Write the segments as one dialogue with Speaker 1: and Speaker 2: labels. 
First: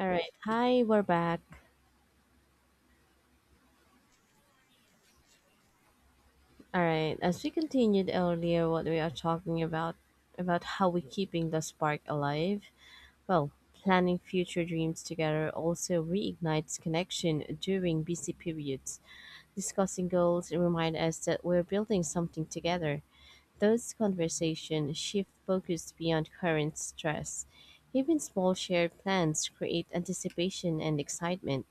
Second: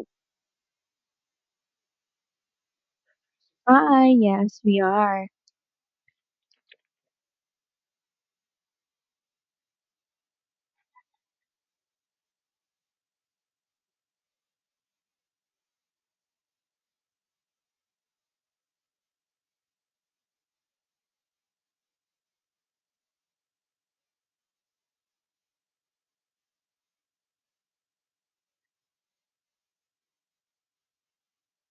Speaker 1: All right. Hi, we're back.
Speaker 2: Hi, yes, we are.
Speaker 1: All right. As we continued earlier, what we are talking about how we keeping the spark alive. Well, planning future dreams together also reignites connection during busy periods. Discussing goals remind us that we're building something together. Those conversations shift focus beyond current stress. Even small shared plans create anticipation and excitement.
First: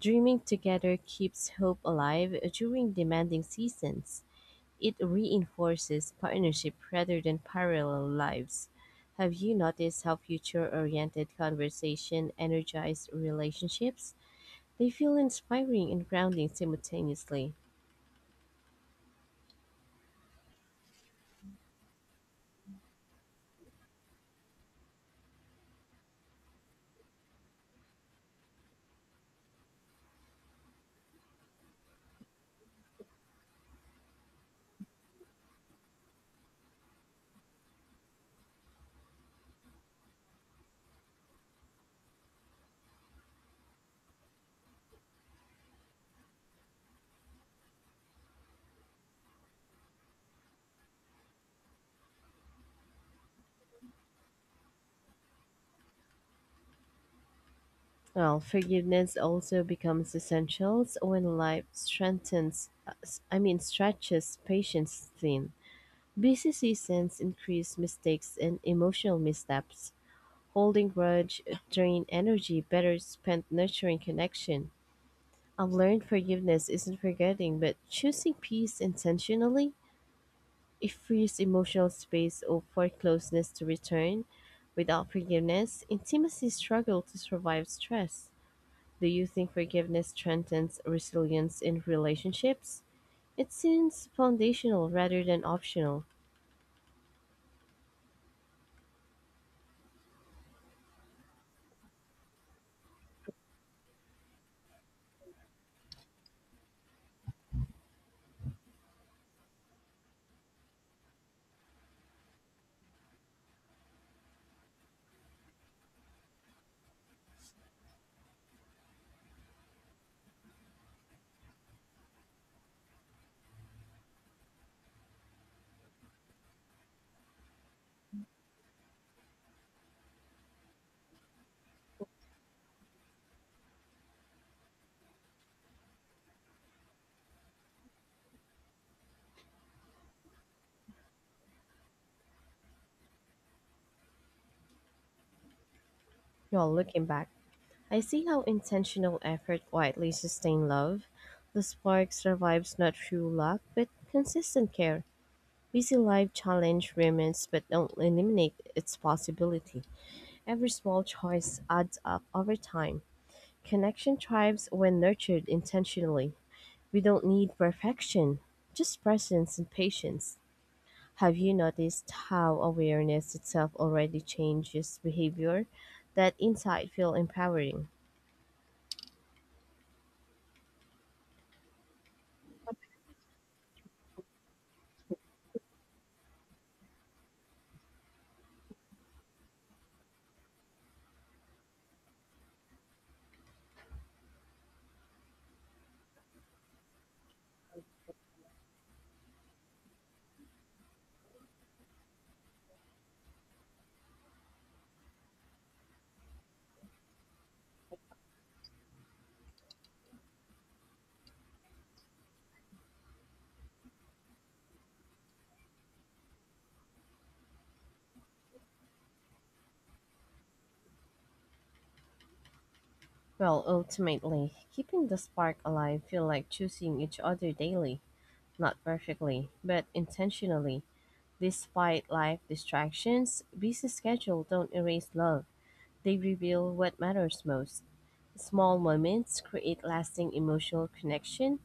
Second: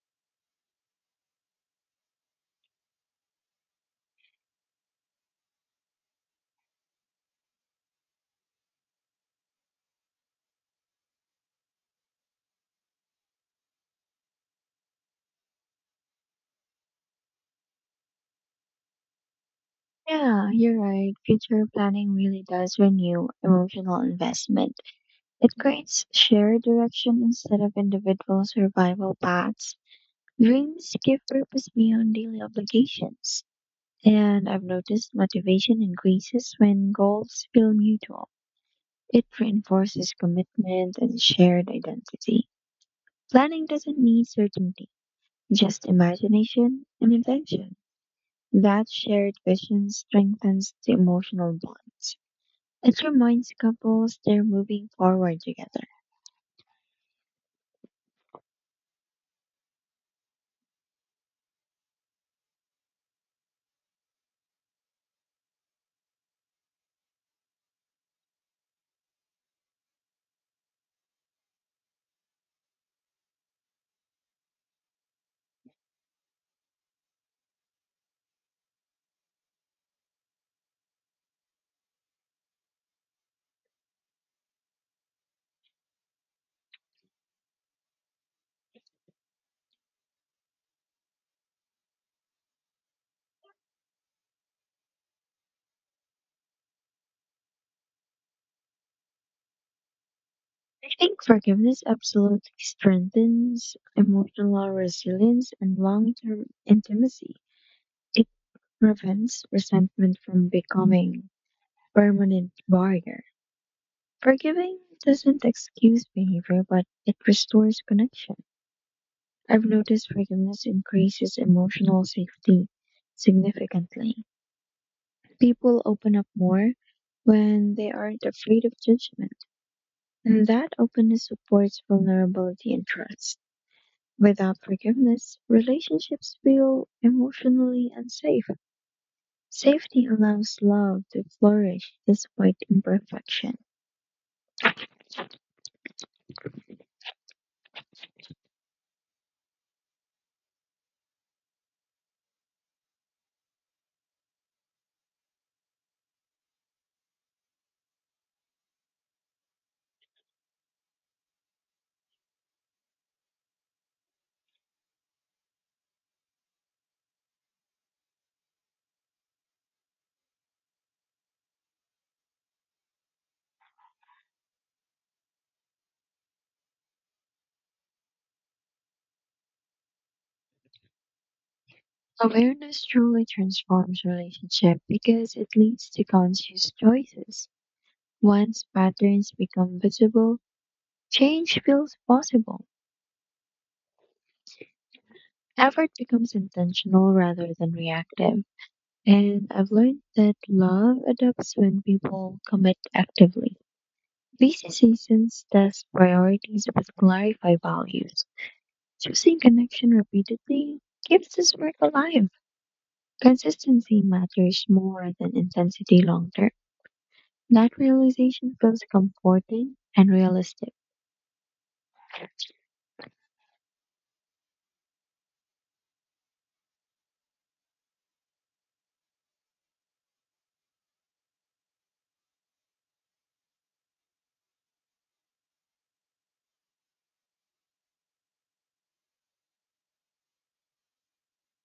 Speaker 1: Dreaming together keeps hope alive during demanding seasons. It reinforces partnership rather than parallel lives. Have you noticed how future oriented conversation energize relationships? They feel inspiring and grounding simultaneously.
Speaker 2: Yeah, you're right. Future planning really does renew emotional investment. It creates shared direction instead of individual survival paths. Dreams give purpose beyond daily obligations. And I've noticed motivation increases when goals feel mutual. It reinforces commitment and shared identity. Planning doesn't need certainty, just imagination and intention. That shared vision strengthens the emotional bonds. It reminds couples they're moving forward together.
Speaker 1: Well, forgiveness also becomes essential when life stretches patience thin. Busy seasons increase mistakes and emotional missteps. Holding grudge drain energy better spent nurturing connection. I've learned forgiveness isn't forgetting, but choosing peace intentionally, it frees emotional space or for closeness to return. Without forgiveness, intimacy struggle to survive stress. Do you think forgiveness strengthens resilience in relationships? It seems foundational rather than optional.
Speaker 2: I think forgiveness absolutely strengthens emotional resilience and long term intimacy. It prevents resentment from becoming a permanent barrier. Forgiving doesn't excuse behavior, but it restores connection. I've noticed forgiveness increases emotional safety significantly. People open up more when they aren't afraid of judgment, and that openness supports vulnerability and trust. Without forgiveness, relationships feel emotionally unsafe. Safety allows love to flourish despite imperfection.
Speaker 1: Well, looking back, I see how intentional effort quietly sustains love. The spark survives not through luck, but consistent care. Busy life challenge remains but don't eliminate its possibility. Every small choice adds up over time. Connection thrives when nurtured intentionally. We don't need perfection, just presence and patience. Have you noticed how awareness itself already changes behavior? That insight feel empowering.
Speaker 2: Awareness truly transforms relationship because it leads to conscious choices. Once patterns become visible, change feels possible. Effort becomes intentional rather than reactive. And I've learned that love adapts when people commit actively. Busy seasons test priorities but clarify values. Choosing connection repeatedly keeps this work alive. Consistency matters more than intensity long term. That realization feels comforting and realistic.
Speaker 1: Well, ultimately, keeping the spark alive feel like choosing each other daily, not perfectly, but intentionally. Despite life distractions, busy schedule don't erase love. They reveal what matters most. Small moments create lasting emotional connection.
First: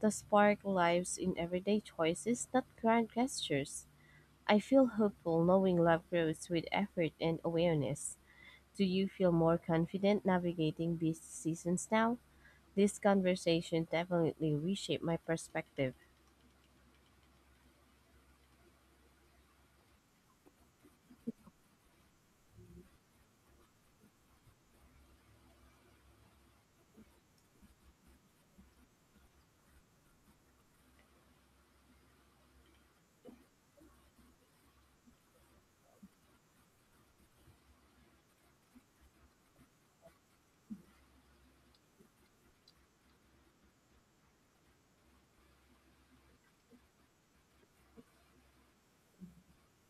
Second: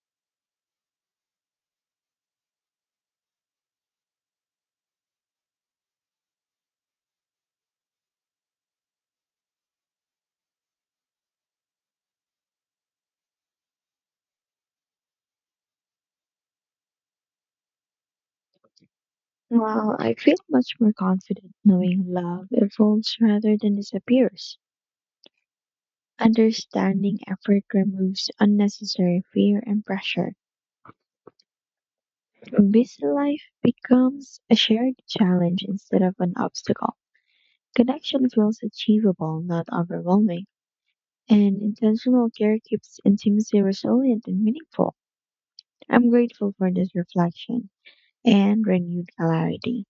Speaker 1: The spark lives in everyday choices, not grand gestures. I feel hopeful knowing love grows with effort and awareness. Do you feel more confident navigating busy seasons now? This conversation definitely reshaped my perspective.
Speaker 2: Well, I feel much more confident knowing love evolves rather than disappears. Understanding effort removes unnecessary fear and pressure. Busy life becomes a shared challenge instead of an obstacle. Connection feels achievable, not overwhelming, and intentional care keeps intimacy resilient and meaningful. I'm grateful for this reflection and renewed clarity.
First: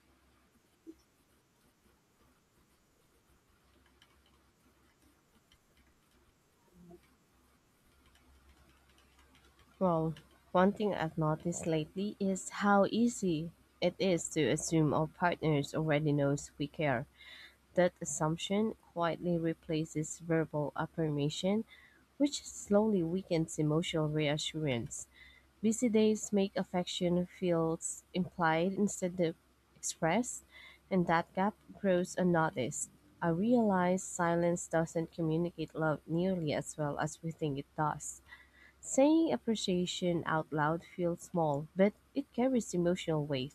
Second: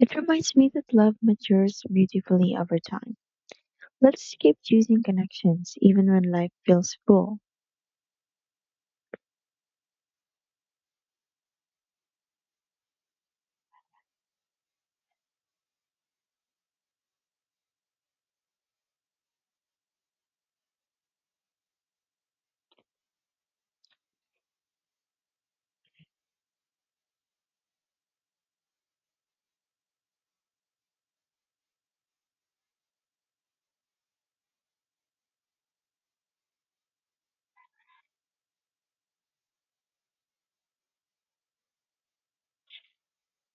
Speaker 2: It reminds me that love matures beautifully over time. Let's keep choosing connections even when life feels full.
Speaker 1: Well, one thing I've noticed lately is how easy it is to assume our partners already knows we care. That assumption quietly replaces verbal affirmation, which slowly weakens emotional reassurance. Busy days make affection feels implied instead of expressed, and that gap grows unnoticed. I realize silence doesn't communicate love nearly as well as we think it does. Saying appreciation out loud feels small, but it carries emotional weight.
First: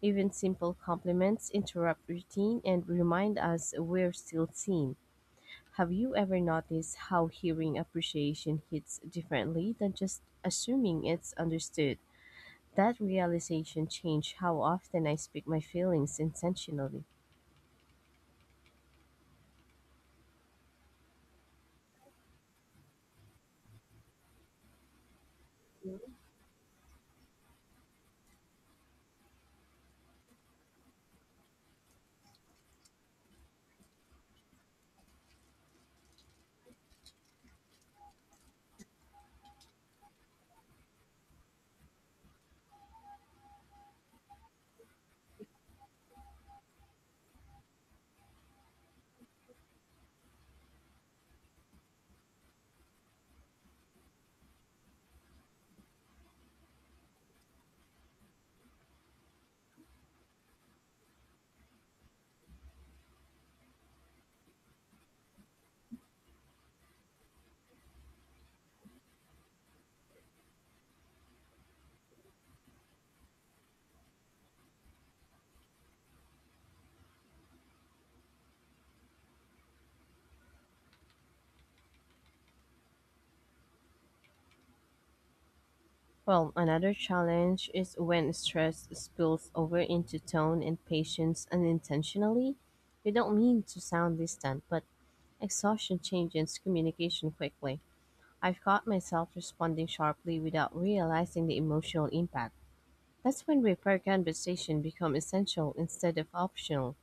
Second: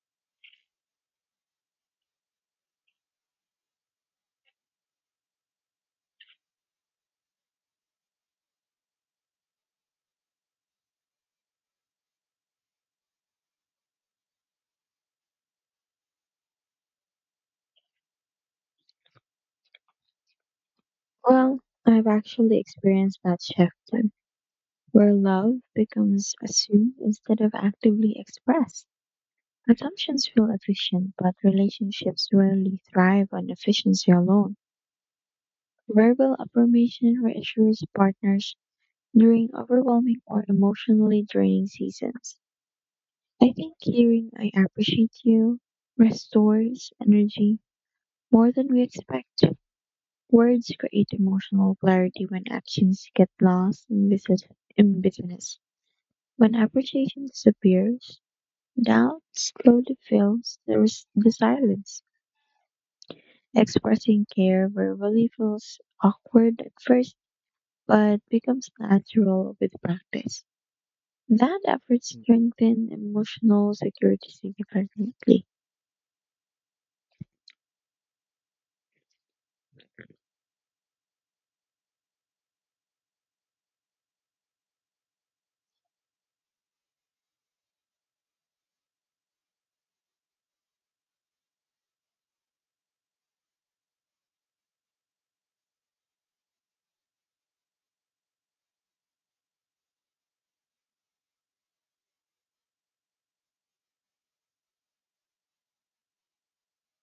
Speaker 1: Even simple compliments interrupt routine and remind us we're still seen. Have you ever noticed how hearing appreciation hits differently than just assuming it's understood? That realization changed how often I speak my feelings intentionally.
Speaker 2: Well, I've actually experienced that shift where love becomes assumed instead of actively expressed. Assumptions feel efficient, but relationships rarely thrive on efficiency alone. Verbal affirmation reassures partners during overwhelming or emotionally draining seasons. I think hearing I appreciate you restores energy more than we expect. Words create emotional clarity when actions get lost in business. When appreciation disappears, doubt slowly fills the silence. Expressing care verbally feels awkward at first, but becomes natural with practice. That effort strengthens emotional security significantly.
Speaker 1: Well, another challenge is when stress spills over into tone and patience unintentionally. You don't mean to sound distant, but exhaustion changes communication quickly. I've caught myself responding sharply without realizing the emotional impact. That's when repair conversation become essential instead of optional.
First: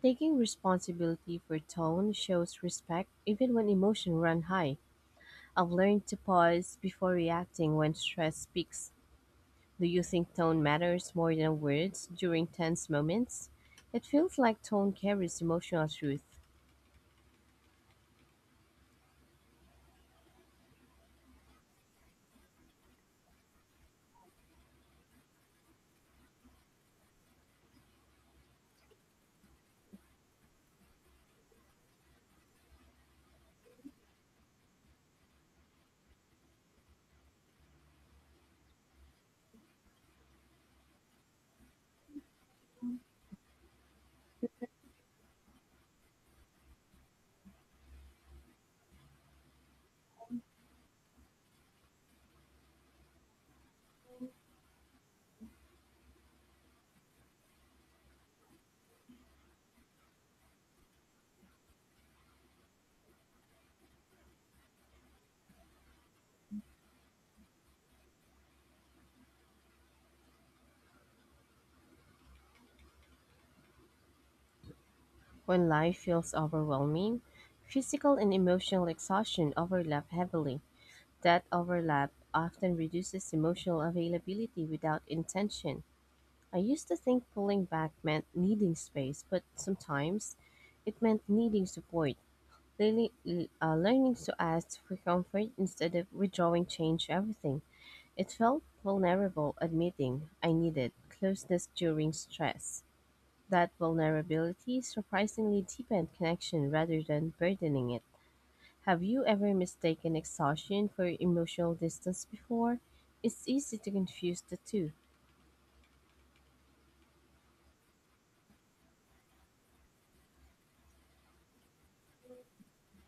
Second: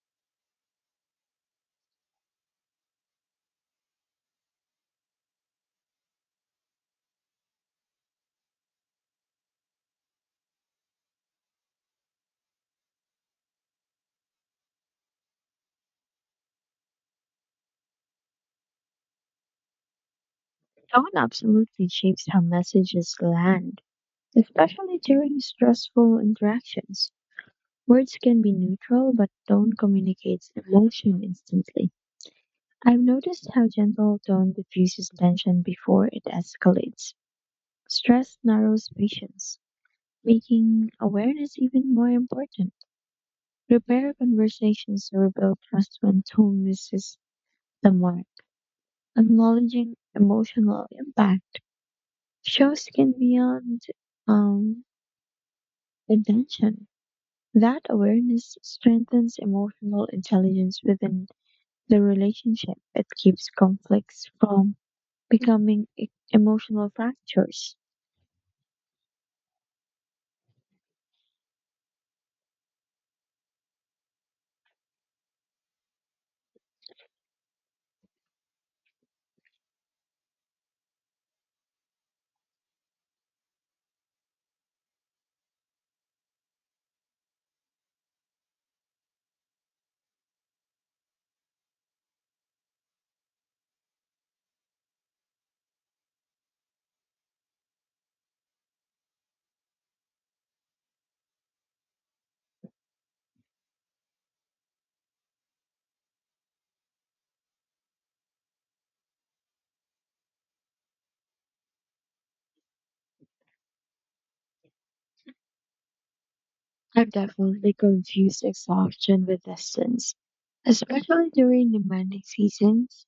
Speaker 1: Taking responsibility for tone shows respect even when emotion run high. I've learned to pause before reacting when stress speaks. Do you think tone matters more than words during tense moments? It feels like tone carries emotional truth.
Speaker 2: Tone absolutely shapes how messages land, especially during stressful interactions. Words can be neutral, but tone communicates emotion instantly. I've noticed how gentle tone diffuses tension before it escalates. Stress narrows patience, making awareness even more important. Repair conversations to rebuild trust when tone misses the mark. Acknowledging emotional impact shows skin beyond um, intention. That awareness strengthens emotional intelligence within the relationship. It keeps conflicts from becoming emotional fractures.
Speaker 1: When life feels overwhelming, physical and emotional exhaustion overlap heavily. That overlap often reduces emotional availability without intention. I used to think pulling back meant needing space, but sometimes it meant needing support. Learning, learning to ask for comfort instead of withdrawing changed everything. It felt vulnerable, admitting I needed closeness during stress. That vulnerability surprisingly deepened connection rather than burdening it. Have you ever mistaken exhaustion for emotional distance before? It's easy to confuse the two.
Speaker 2: I've definitely confused exhaustion with distance, especially during demanding seasons.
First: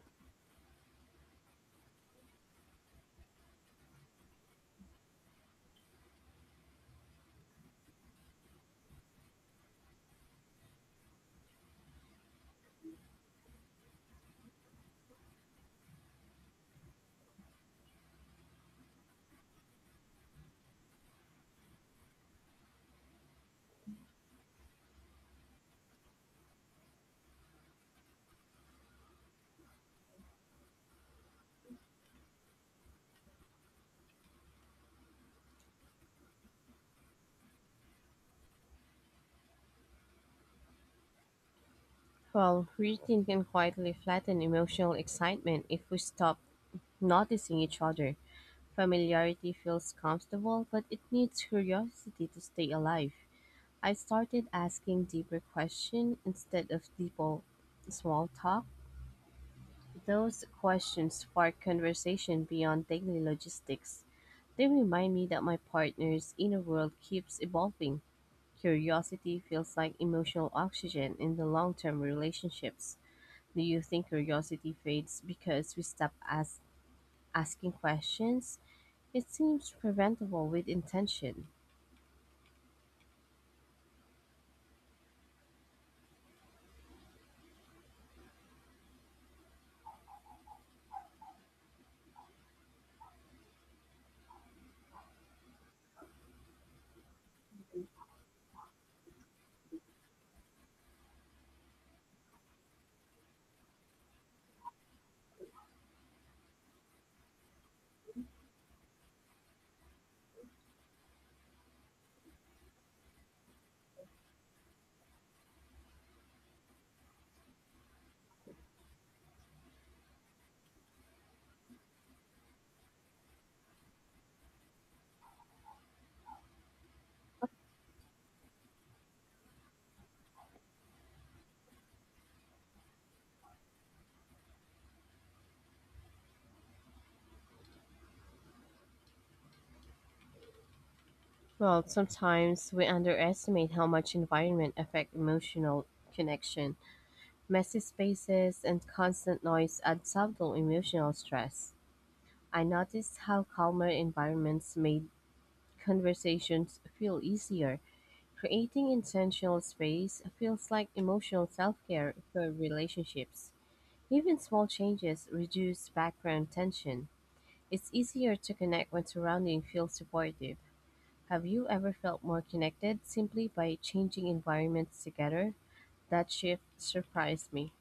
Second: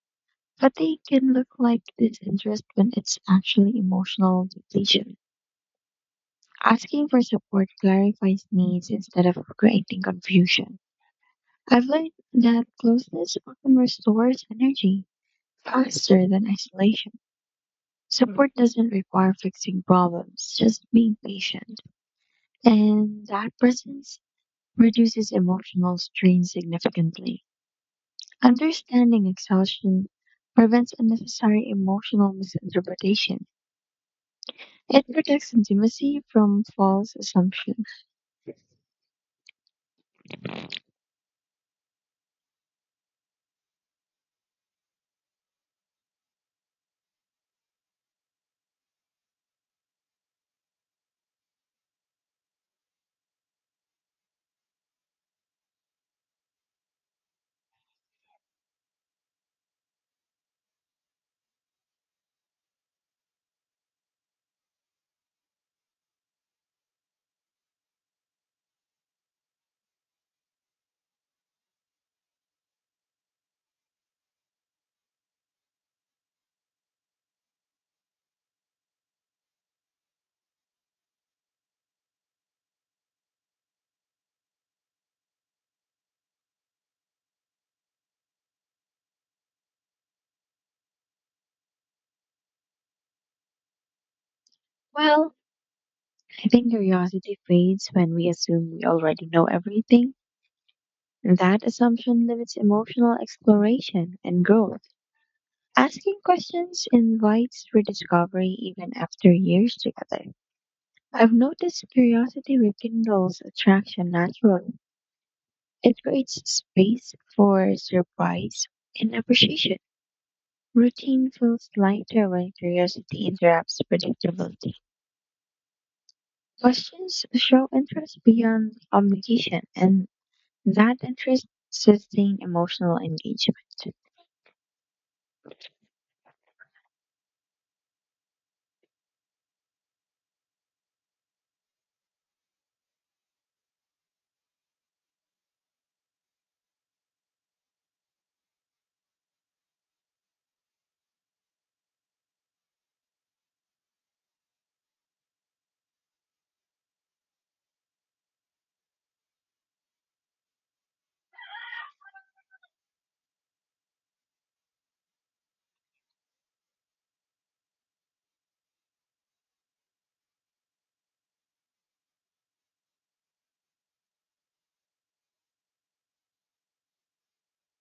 Speaker 2: But they can look like disinterest when it's actually emotional depletion. Asking for support clarifies needs instead of creating confusion. I've learned that closeness often restores energy faster than isolation. Support doesn't require fixing problems, just being patient. And that presence reduces emotional strain significantly. Understanding exhaustion prevents unnecessary emotional misinterpretation. It protects intimacy from false assumptions.
Speaker 1: Well, routine can quietly flatten emotional excitement if we stop noticing each other. Familiarity feels comfortable, but it needs curiosity to stay alive. I started asking deeper questions instead of deeper small talk. Those questions spark conversation beyond daily logistics. They remind me that my partner's inner world keeps evolving. Curiosity feels like emotional oxygen in the long term relationships. Do you think curiosity fades because we stop asking questions? It seems preventable with intention.
Speaker 2: Well, I think curiosity fades when we assume we already know everything. That assumption limits emotional exploration and growth. Asking questions invites rediscovery even after years together. I've noticed curiosity rekindles attraction naturally. It creates space for surprise and appreciation. Routine feels lighter when curiosity interrupts predictability. Questions show interest beyond obligation, and that interest sustains emotional engagement.
Speaker 1: Well, sometimes we underestimate how much environment affect emotional connection. Messy spaces and constant noise add subtle emotional stress. I noticed how calmer environments made conversations feel easier. Creating intentional space feels like emotional self-care for relationships. Even small changes reduce background tension. It's easier to connect when surrounding feels supportive. Have you ever felt more connected simply by changing environments together? That shift surprised me.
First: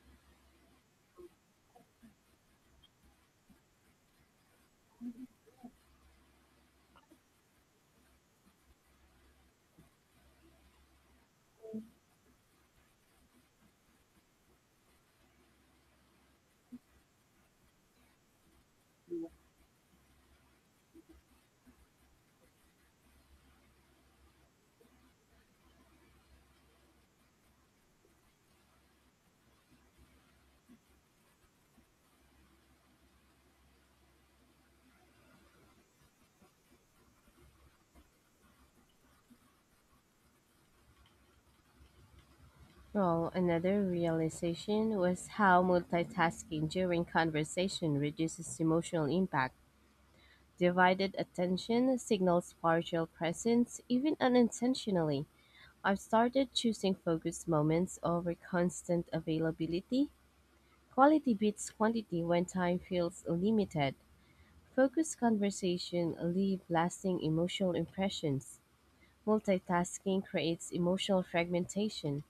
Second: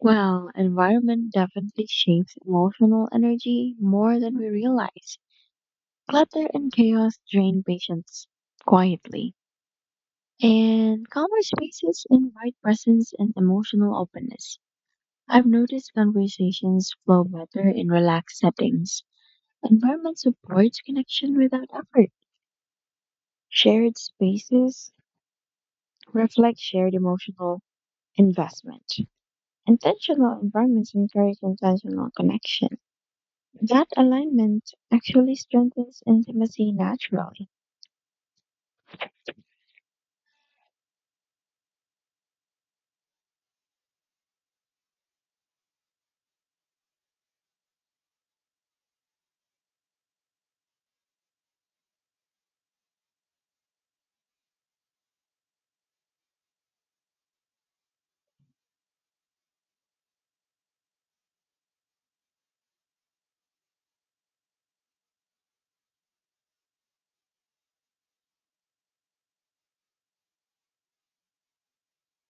Speaker 2: Well, environment definitely shapes emotional energy more than we realize. Clutter and chaos drain patience quietly, and calmer spaces invite presence and emotional openness. I've noticed conversations flow better in relaxed settings. Environment supports connection without effort. Shared spaces reflect shared emotional investment. Intentional environments encourage intentional connection. That alignment actually strengthens intimacy naturally.
Speaker 1: Well, another realization was how multitasking during conversation reduces emotional impact. Divided attention signals partial presence, even unintentionally. I've started choosing focused moments over constant availability. Quality beats quantity when time feels limited. Focused conversation leave lasting emotional impressions. Multitasking creates emotional fragmentation.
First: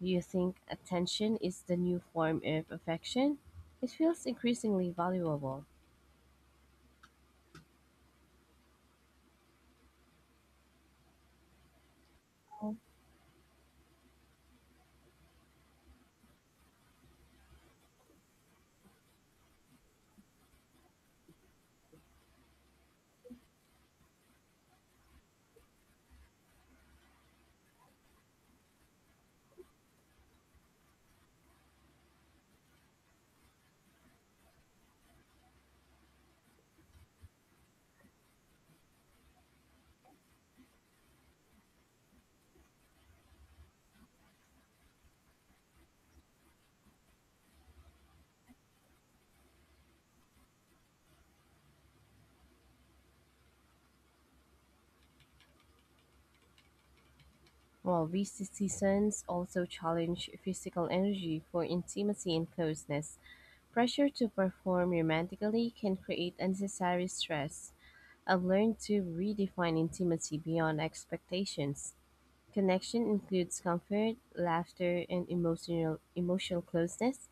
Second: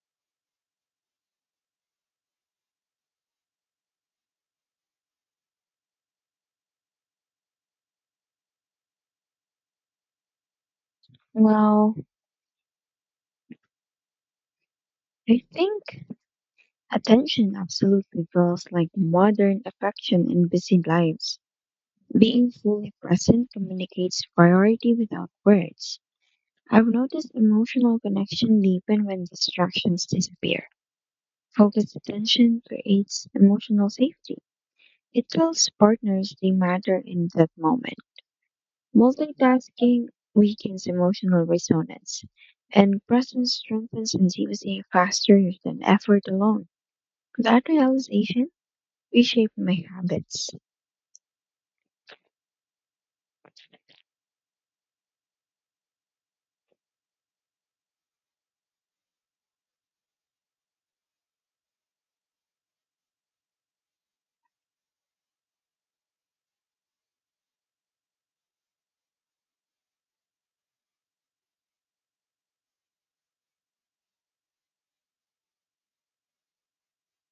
Speaker 1: Do you think attention is the new form of affection? It feels increasingly valuable.
Speaker 2: Well, I think attention absolutely feels like modern affection in busy lives. Being fully present communicates priority without words. I've noticed emotional connection deepen when distractions disappear. Focused attention creates emotional safety. It tells partners they matter in that moment. Multitasking weakens emotional resonance, and presence strengthens intimacy faster than effort alone. That realization reshaped my habits.
Speaker 1: While busy seasons also challenge physical energy for intimacy and closeness, pressure to perform romantically can create unnecessary stress. I've learned to redefine intimacy beyond expectations. Connection includes comfort, laughter, and emotional closeness.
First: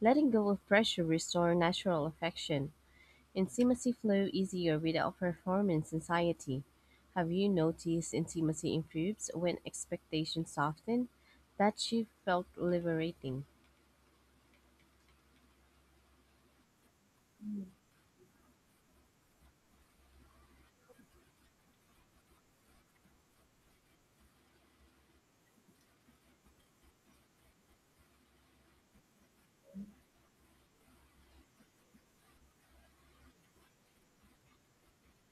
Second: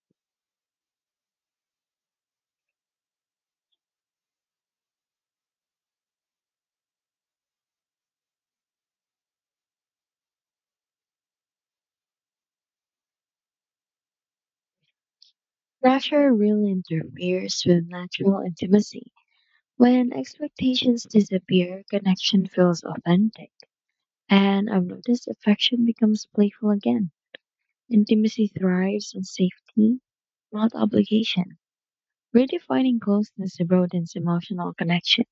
Speaker 1: Letting go of pressure restore natural affection. Intimacy flow easier without performance anxiety. Have you noticed intimacy improves when expectations soften? That shift felt liberating.
Speaker 2: Pressure really interferes with natural intimacy. When expectations disappear, connection feels authentic, and I've noticed affection becomes playful again. Intimacy thrives in safety, not obligation. Redefining closeness broadens emotional connection.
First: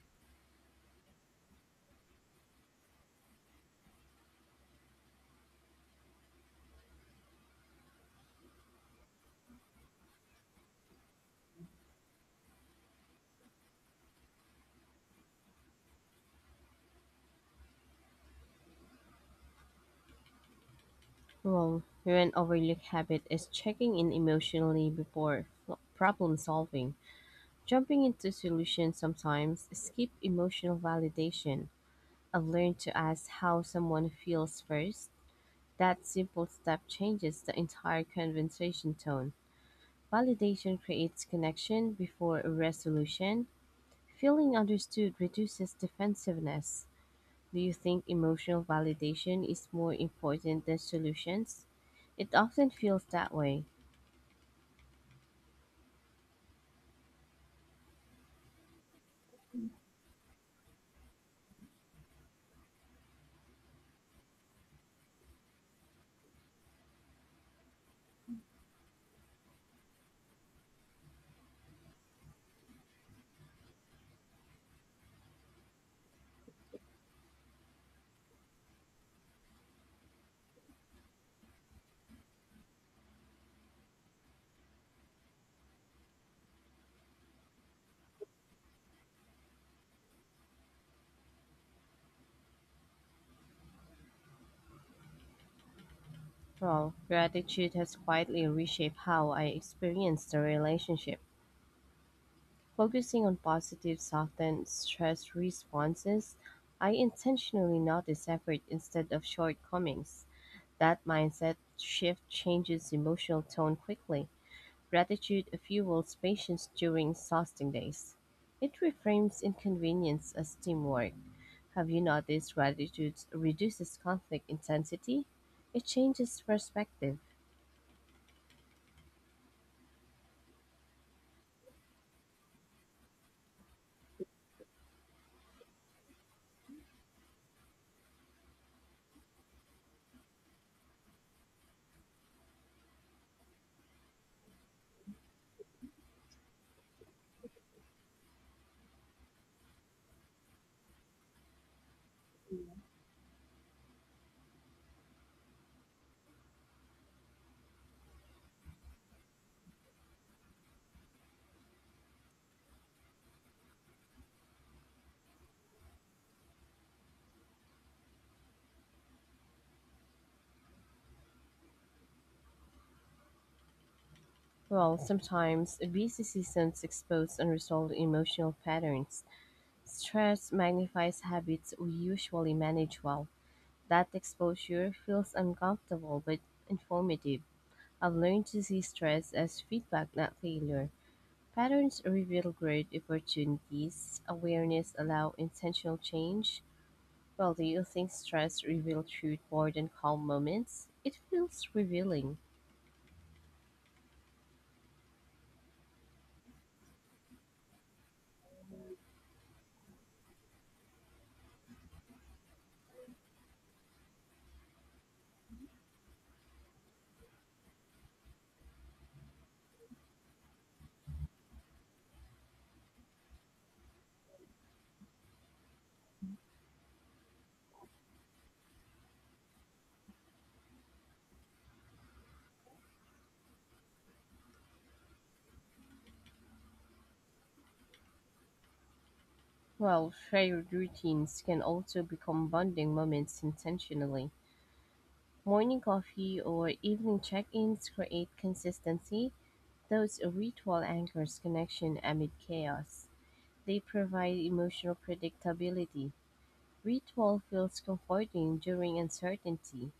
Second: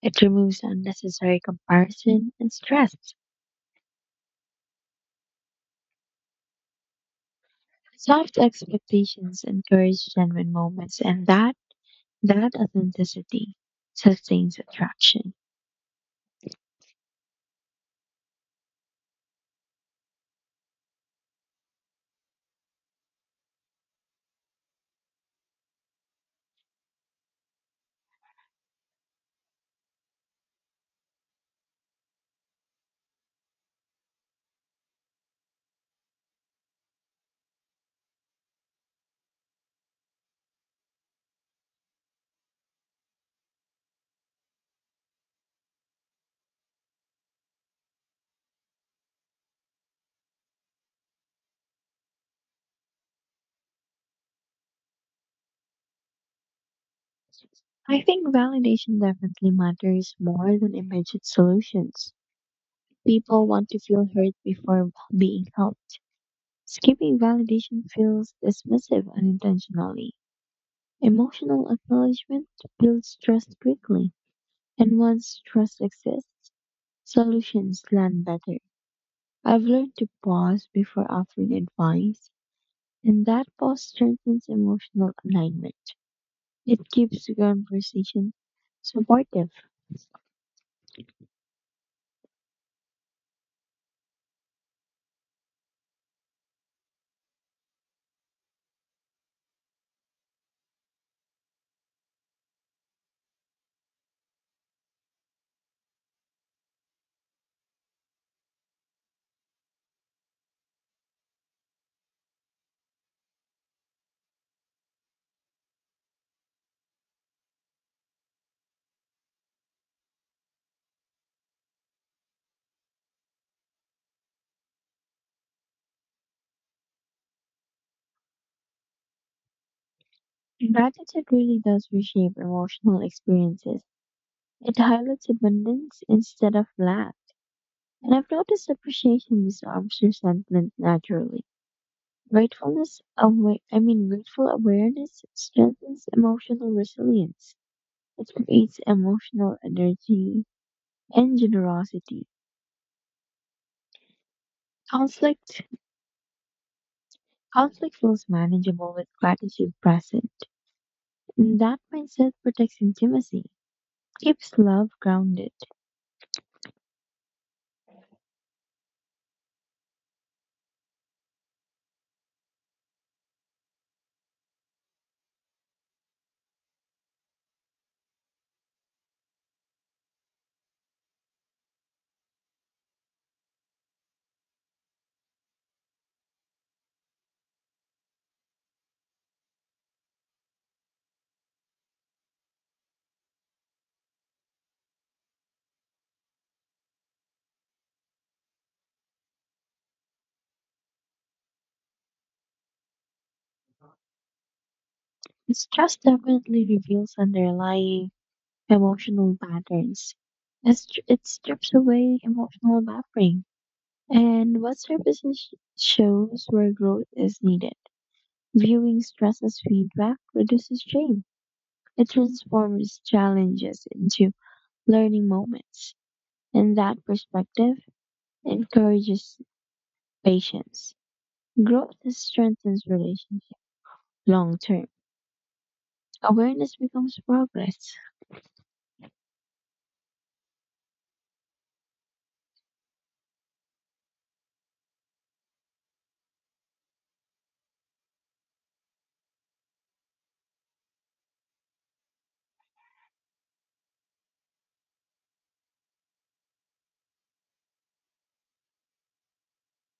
Speaker 2: It removes unnecessary comparison and stress. Soft expectations encourage genuine moments, and that authenticity sustains attraction.
Speaker 1: Well, here an overlooked habit is checking in emotionally before problem solving. Jumping into solutions sometimes skip emotional validation. I've learned to ask how someone feels first. That simple step changes the entire conversation tone. Validation creates connection before resolution. Feeling understood reduces defensiveness. Do you think emotional validation is more important than solutions? It often feels that way.
Speaker 2: I think validation definitely matters more than immediate solutions. People want to feel heard before being helped. Skipping validation feels dismissive unintentionally. Emotional acknowledgement builds trust quickly. And once trust exists, solutions land better. I've learned to pause before offering advice, and that pause strengthens emotional alignment. It keeps the conversation supportive.
Speaker 1: Well, gratitude has quietly reshaped how I experience the relationship. Focusing on positive soften stress responses, I intentionally notice effort instead of shortcomings. That mindset shift changes emotional tone quickly. Gratitude fuels patience during exhausting days. It reframes inconvenience as teamwork. Have you noticed gratitude reduces conflict intensity? It changes perspective.
Speaker 2: Gratitude really does reshape emotional experiences. It highlights abundance instead of lack. And I've noticed appreciation disarms resentment naturally. I mean, grateful awareness strengthens emotional resilience. It creates emotional energy and generosity. Conflict conflict feels manageable with gratitude present. And that mindset protects intimacy, keeps love grounded.
Speaker 1: Well, sometimes busy seasons expose unresolved emotional patterns. Stress magnifies habits we usually manage well. That exposure feels uncomfortable but informative. I've learned to see stress as feedback, not failure. Patterns reveal great opportunities. Awareness allows intentional change. Well, do you think stress reveals truth more than calm moments? It feels revealing.
Speaker 2: Stress definitely reveals underlying emotional patterns. It strips away emotional buffering. And what surfaces shows where growth is needed. Viewing stress as feedback reduces shame. It transforms challenges into learning moments, and that perspective encourages patience. Growth strengthens relationships long term. Awareness becomes progress.
Speaker 1: Well, shared routines can also become bonding moments intentionally. Morning coffee or evening check ins create consistency. Those ritual anchors connection amid chaos. They provide emotional predictability. Ritual feels comforting during uncertainty.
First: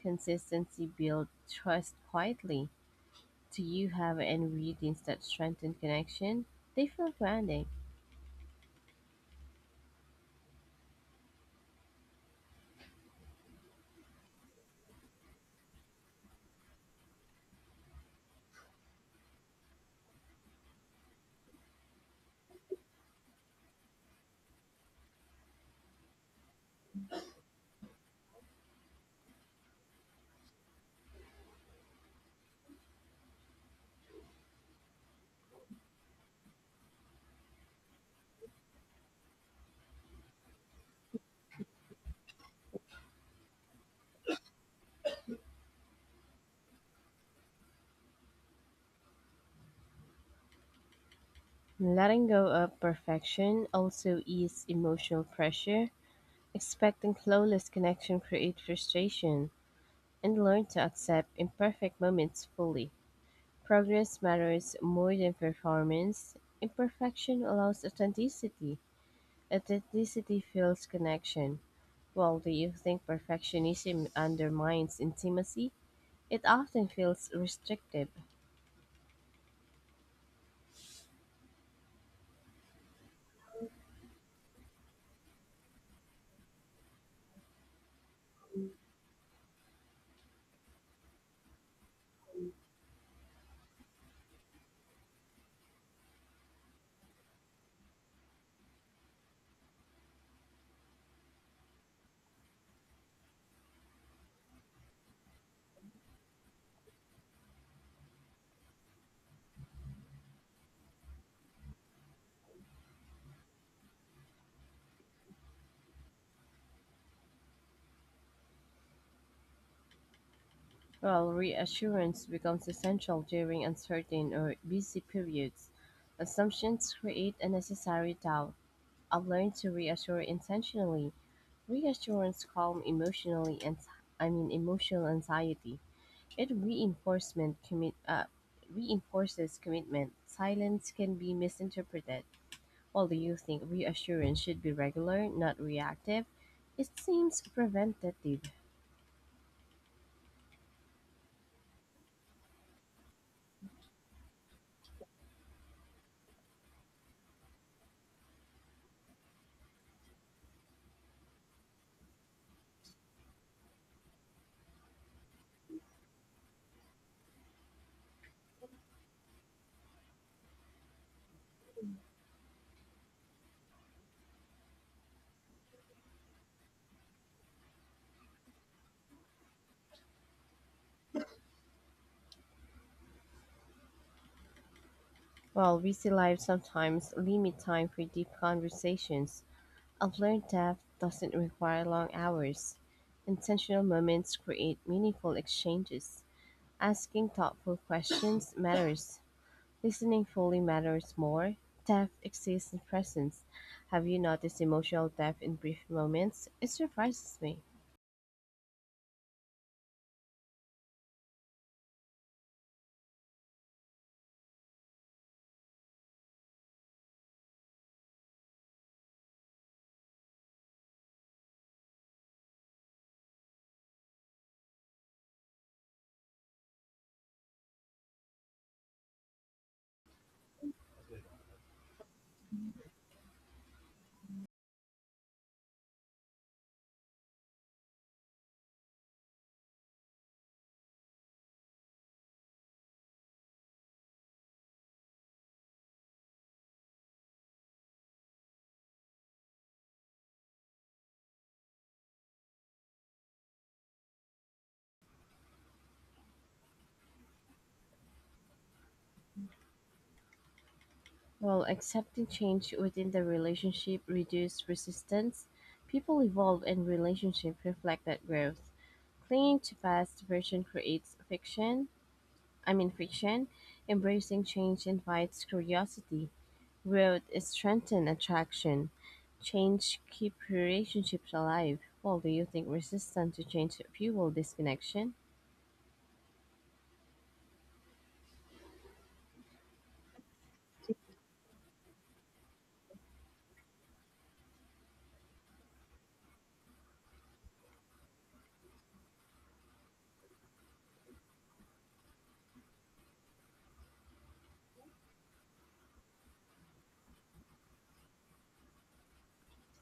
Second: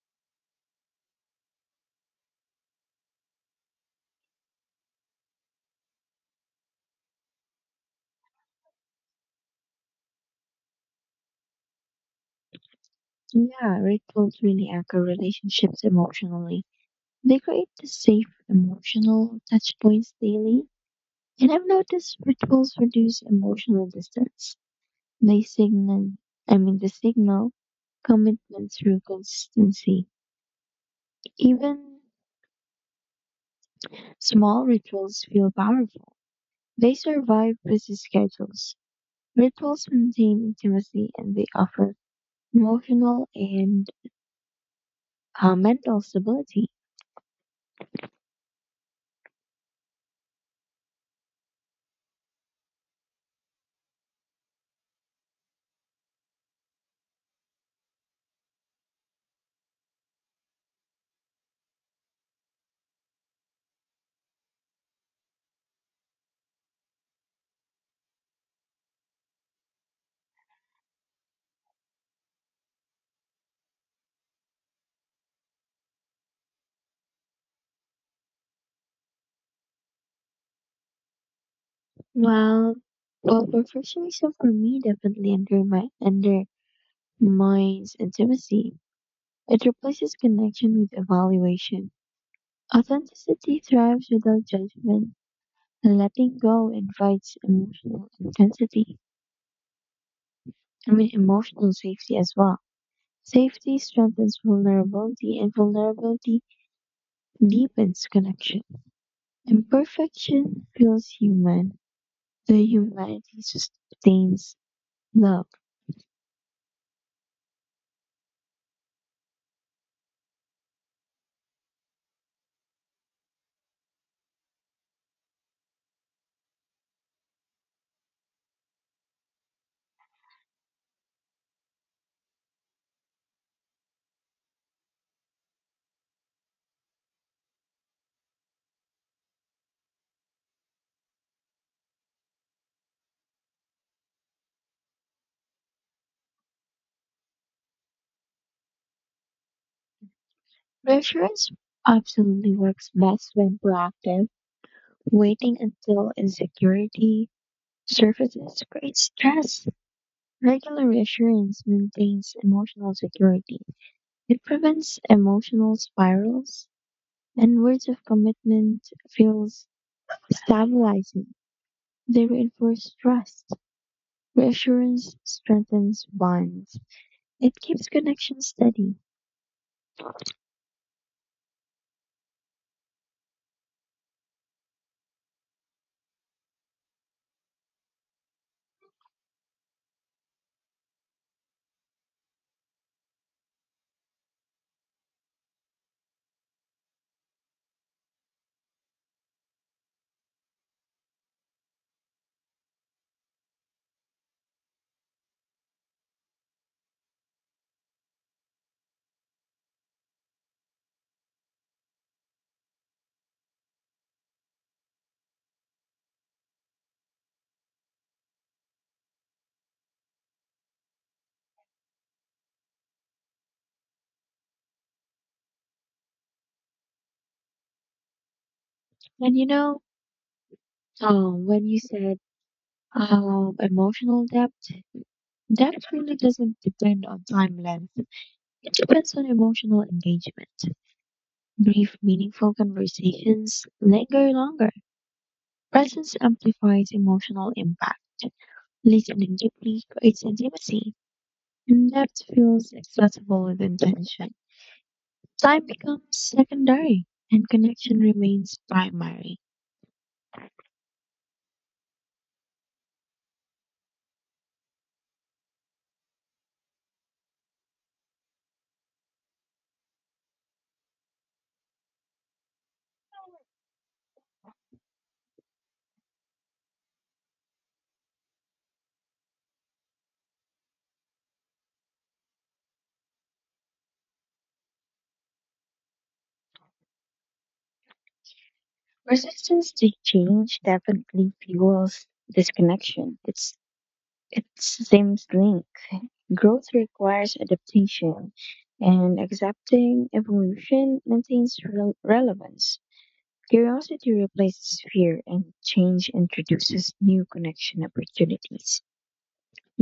Speaker 1: Consistency builds trust quietly. Do you have any readings that strengthen connection? They feel grounding.
Speaker 2: Yeah, rituals really anchor relationships emotionally. They create the safe emotional touch points daily. And I've noticed rituals reduce emotional distance. They signal, I mean, the signal commitment through consistency. Even small rituals feel powerful. They survive busy schedules, rituals maintain intimacy, and they offer emotional and mental stability.
Speaker 1: Letting go of perfection also eases emotional pressure. Expecting flawless connection creates frustration, and learn to accept imperfect moments fully. Progress matters more than performance. Imperfection allows authenticity. Authenticity fuels connection. While do you think perfectionism undermines intimacy? It often feels restrictive,
Speaker 2: Well, well, perfectionism for me definitely undermines intimacy. It replaces connection with evaluation. Authenticity thrives without judgment, and letting go invites emotional intensity. I mean, emotional safety as well. Safety strengthens vulnerability, and vulnerability deepens connection. Imperfection feels human. The humanity sustains love.
Speaker 1: while reassurance becomes essential during uncertain or busy periods. Assumptions create unnecessary doubt. I've learned to reassure intentionally. Reassurance calm emotionally and I mean, emotional anxiety. It reinforcement commit reinforces commitment. Silence can be misinterpreted. While you think reassurance should be regular, not reactive, it seems preventative.
Speaker 2: Reassurance absolutely works best when proactive. Waiting until insecurity surfaces creates stress. Regular reassurance maintains emotional security. It prevents emotional spirals, and words of commitment feels stabilizing. They reinforce trust. Reassurance strengthens bonds. It keeps connections steady.
Speaker 1: While busy lives sometimes limit time for deep conversations, I've learned that doesn't require long hours. Intentional moments create meaningful exchanges. Asking thoughtful questions matters. Listening fully matters more. Depth exists in presence. Have you noticed emotional depth in brief moments? It surprises me.
Speaker 2: And when you said emotional depth really doesn't depend on time length. It depends on emotional engagement. Brief, meaningful conversations linger longer. Presence amplifies emotional impact. Listening deeply creates intimacy. And depth feels accessible with intention. Time becomes secondary and connection remains primary.
Speaker 1: While accepting change within the relationship reduces resistance, people evolve and relationships reflect that growth. Clinging to past version creates fiction. I mean friction. Embracing change invites curiosity. Growth is strengthen attraction. Change keep relationships alive. Well, do you think resistance to change fuel disconnection?
Speaker 2: Resistance to change definitely fuels disconnection. It's the same link. Growth requires adaptation, and accepting evolution maintains relevance. Curiosity replaces fear, and change introduces new connection opportunities.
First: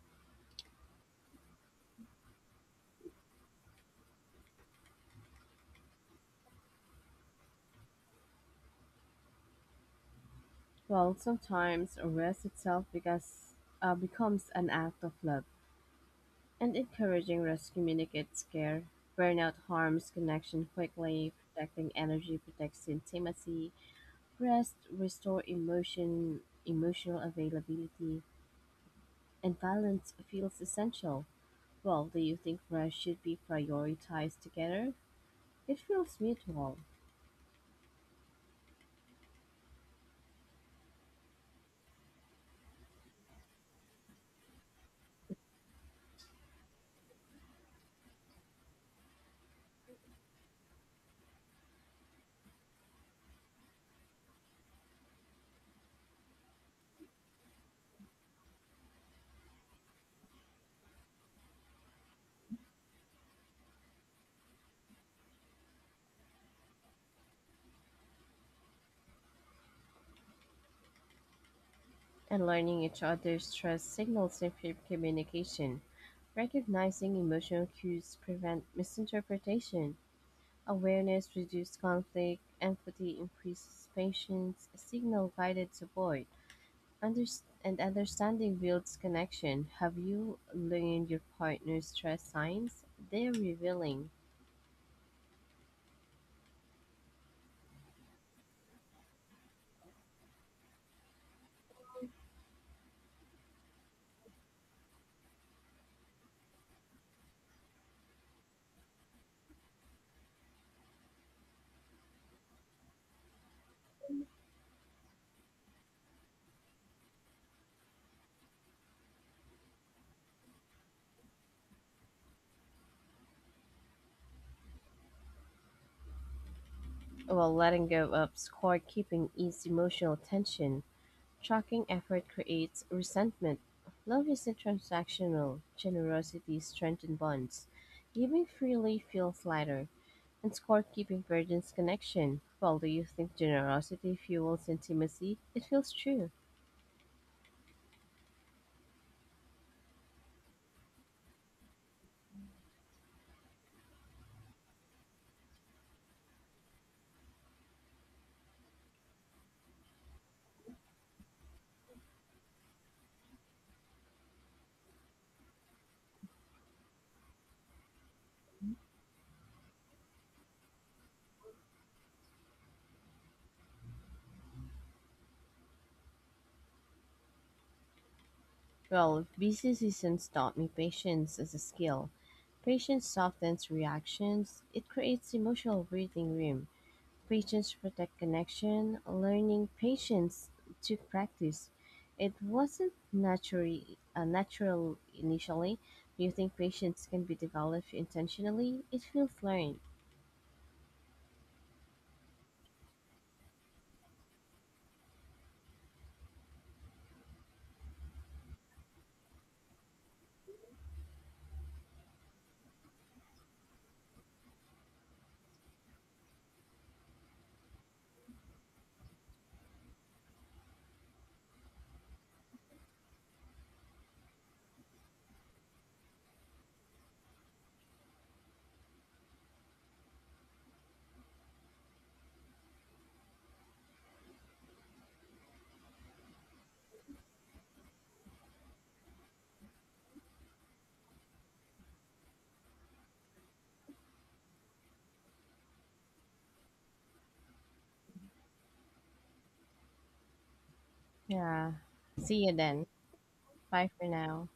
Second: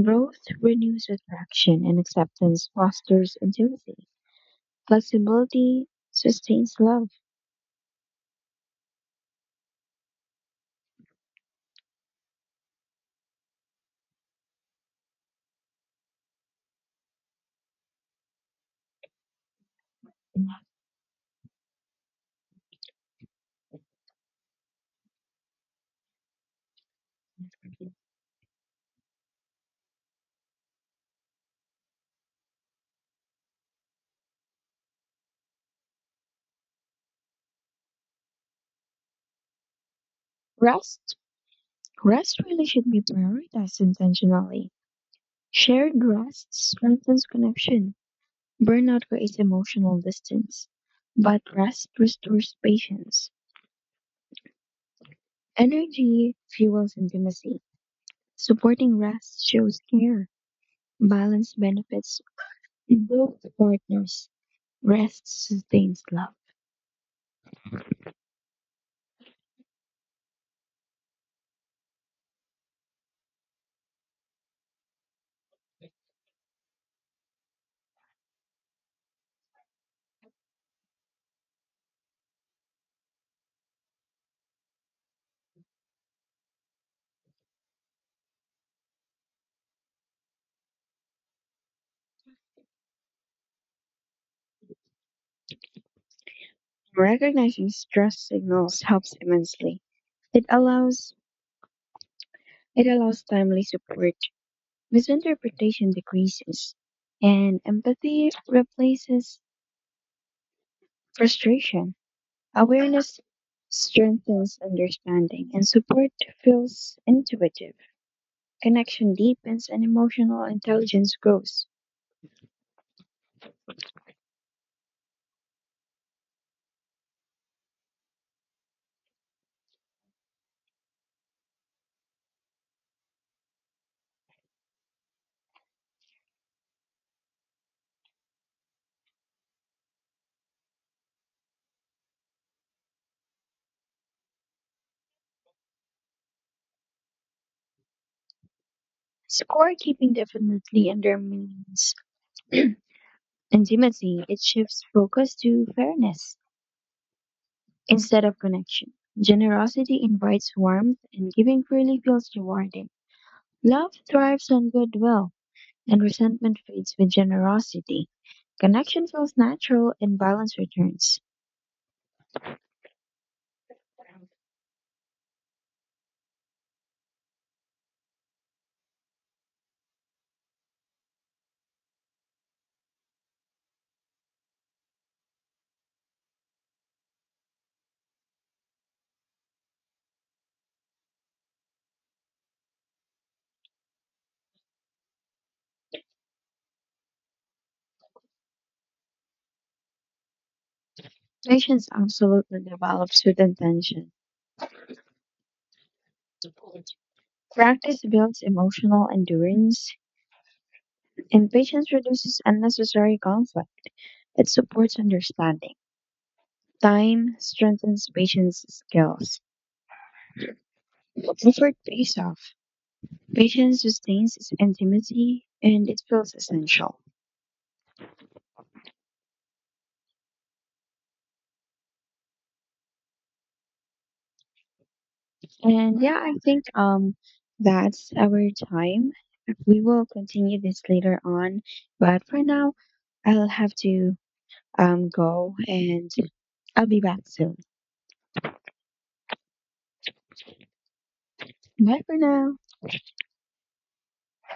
Speaker 2: Growth renews attraction, and acceptance fosters intimacy. Flexibility sustains love.
Speaker 1: Well, sometimes rest itself because becomes an act of love. And encouraging rest communicates care. Burnout harms connection quickly. Protecting energy protects intimacy. Rest restore emotional availability, and balance feels essential. Well, do you think rest should be prioritized together? It feels mutual,
Speaker 2: Rest. Rest really should be prioritized intentionally. Shared rest strengthens connection. Burnout creates emotional distance, but rest restores patience. Energy fuels intimacy. Supporting rest shows care. Balance benefits both partners. Rest sustains love.
Speaker 1: and learning each other's stress signals improved communication. Recognizing emotional cues prevent misinterpretation. Awareness reduces conflict. Empathy increases patience. Signal guided support. And understanding builds connection. Have you learned your partner's stress signs? They're revealing.
Speaker 2: Recognizing stress signals helps immensely. It allows It allows timely support. Misinterpretation decreases, and empathy replaces frustration. Awareness strengthens understanding, and support feels intuitive. Connection deepens, and emotional intelligence grows.
Speaker 1: While letting go of score keeping ease emotional tension. Tracking effort creates resentment. Love is recent transactional generosity strengthens bonds; giving freely feels lighter; and scorekeeping burdens connection. Well, do you think generosity fuels intimacy? It feels true.
Speaker 2: Scorekeeping definitely undermines intimacy. It shifts focus to fairness instead of connection. Generosity invites warmth, and giving freely feels rewarding. Love thrives on goodwill, and resentment fades with generosity. Connection feels natural, and balance returns.
Speaker 1: Well, busy seasons taught me patience as a skill. Patience softens reactions. It creates emotional breathing room. Patience protect connection, learning patience to practice. It wasn't natural initially. Do you think patience can be developed intentionally? It feels learned.
Speaker 2: Patience absolutely develops with intention. Practice builds emotional endurance, and patience reduces unnecessary conflict. It supports understanding. Time strengthens patience skills. Effort pays off. Patience sustains intimacy, and it feels essential. And yeah, I think that's our time. We will continue this later on, but for now, I'll have to go, and I'll be back soon.
Speaker 1: Yeah.
Speaker 2: Bye for
Speaker 1: See you
Speaker 2: now.
Speaker 1: then. Bye for now.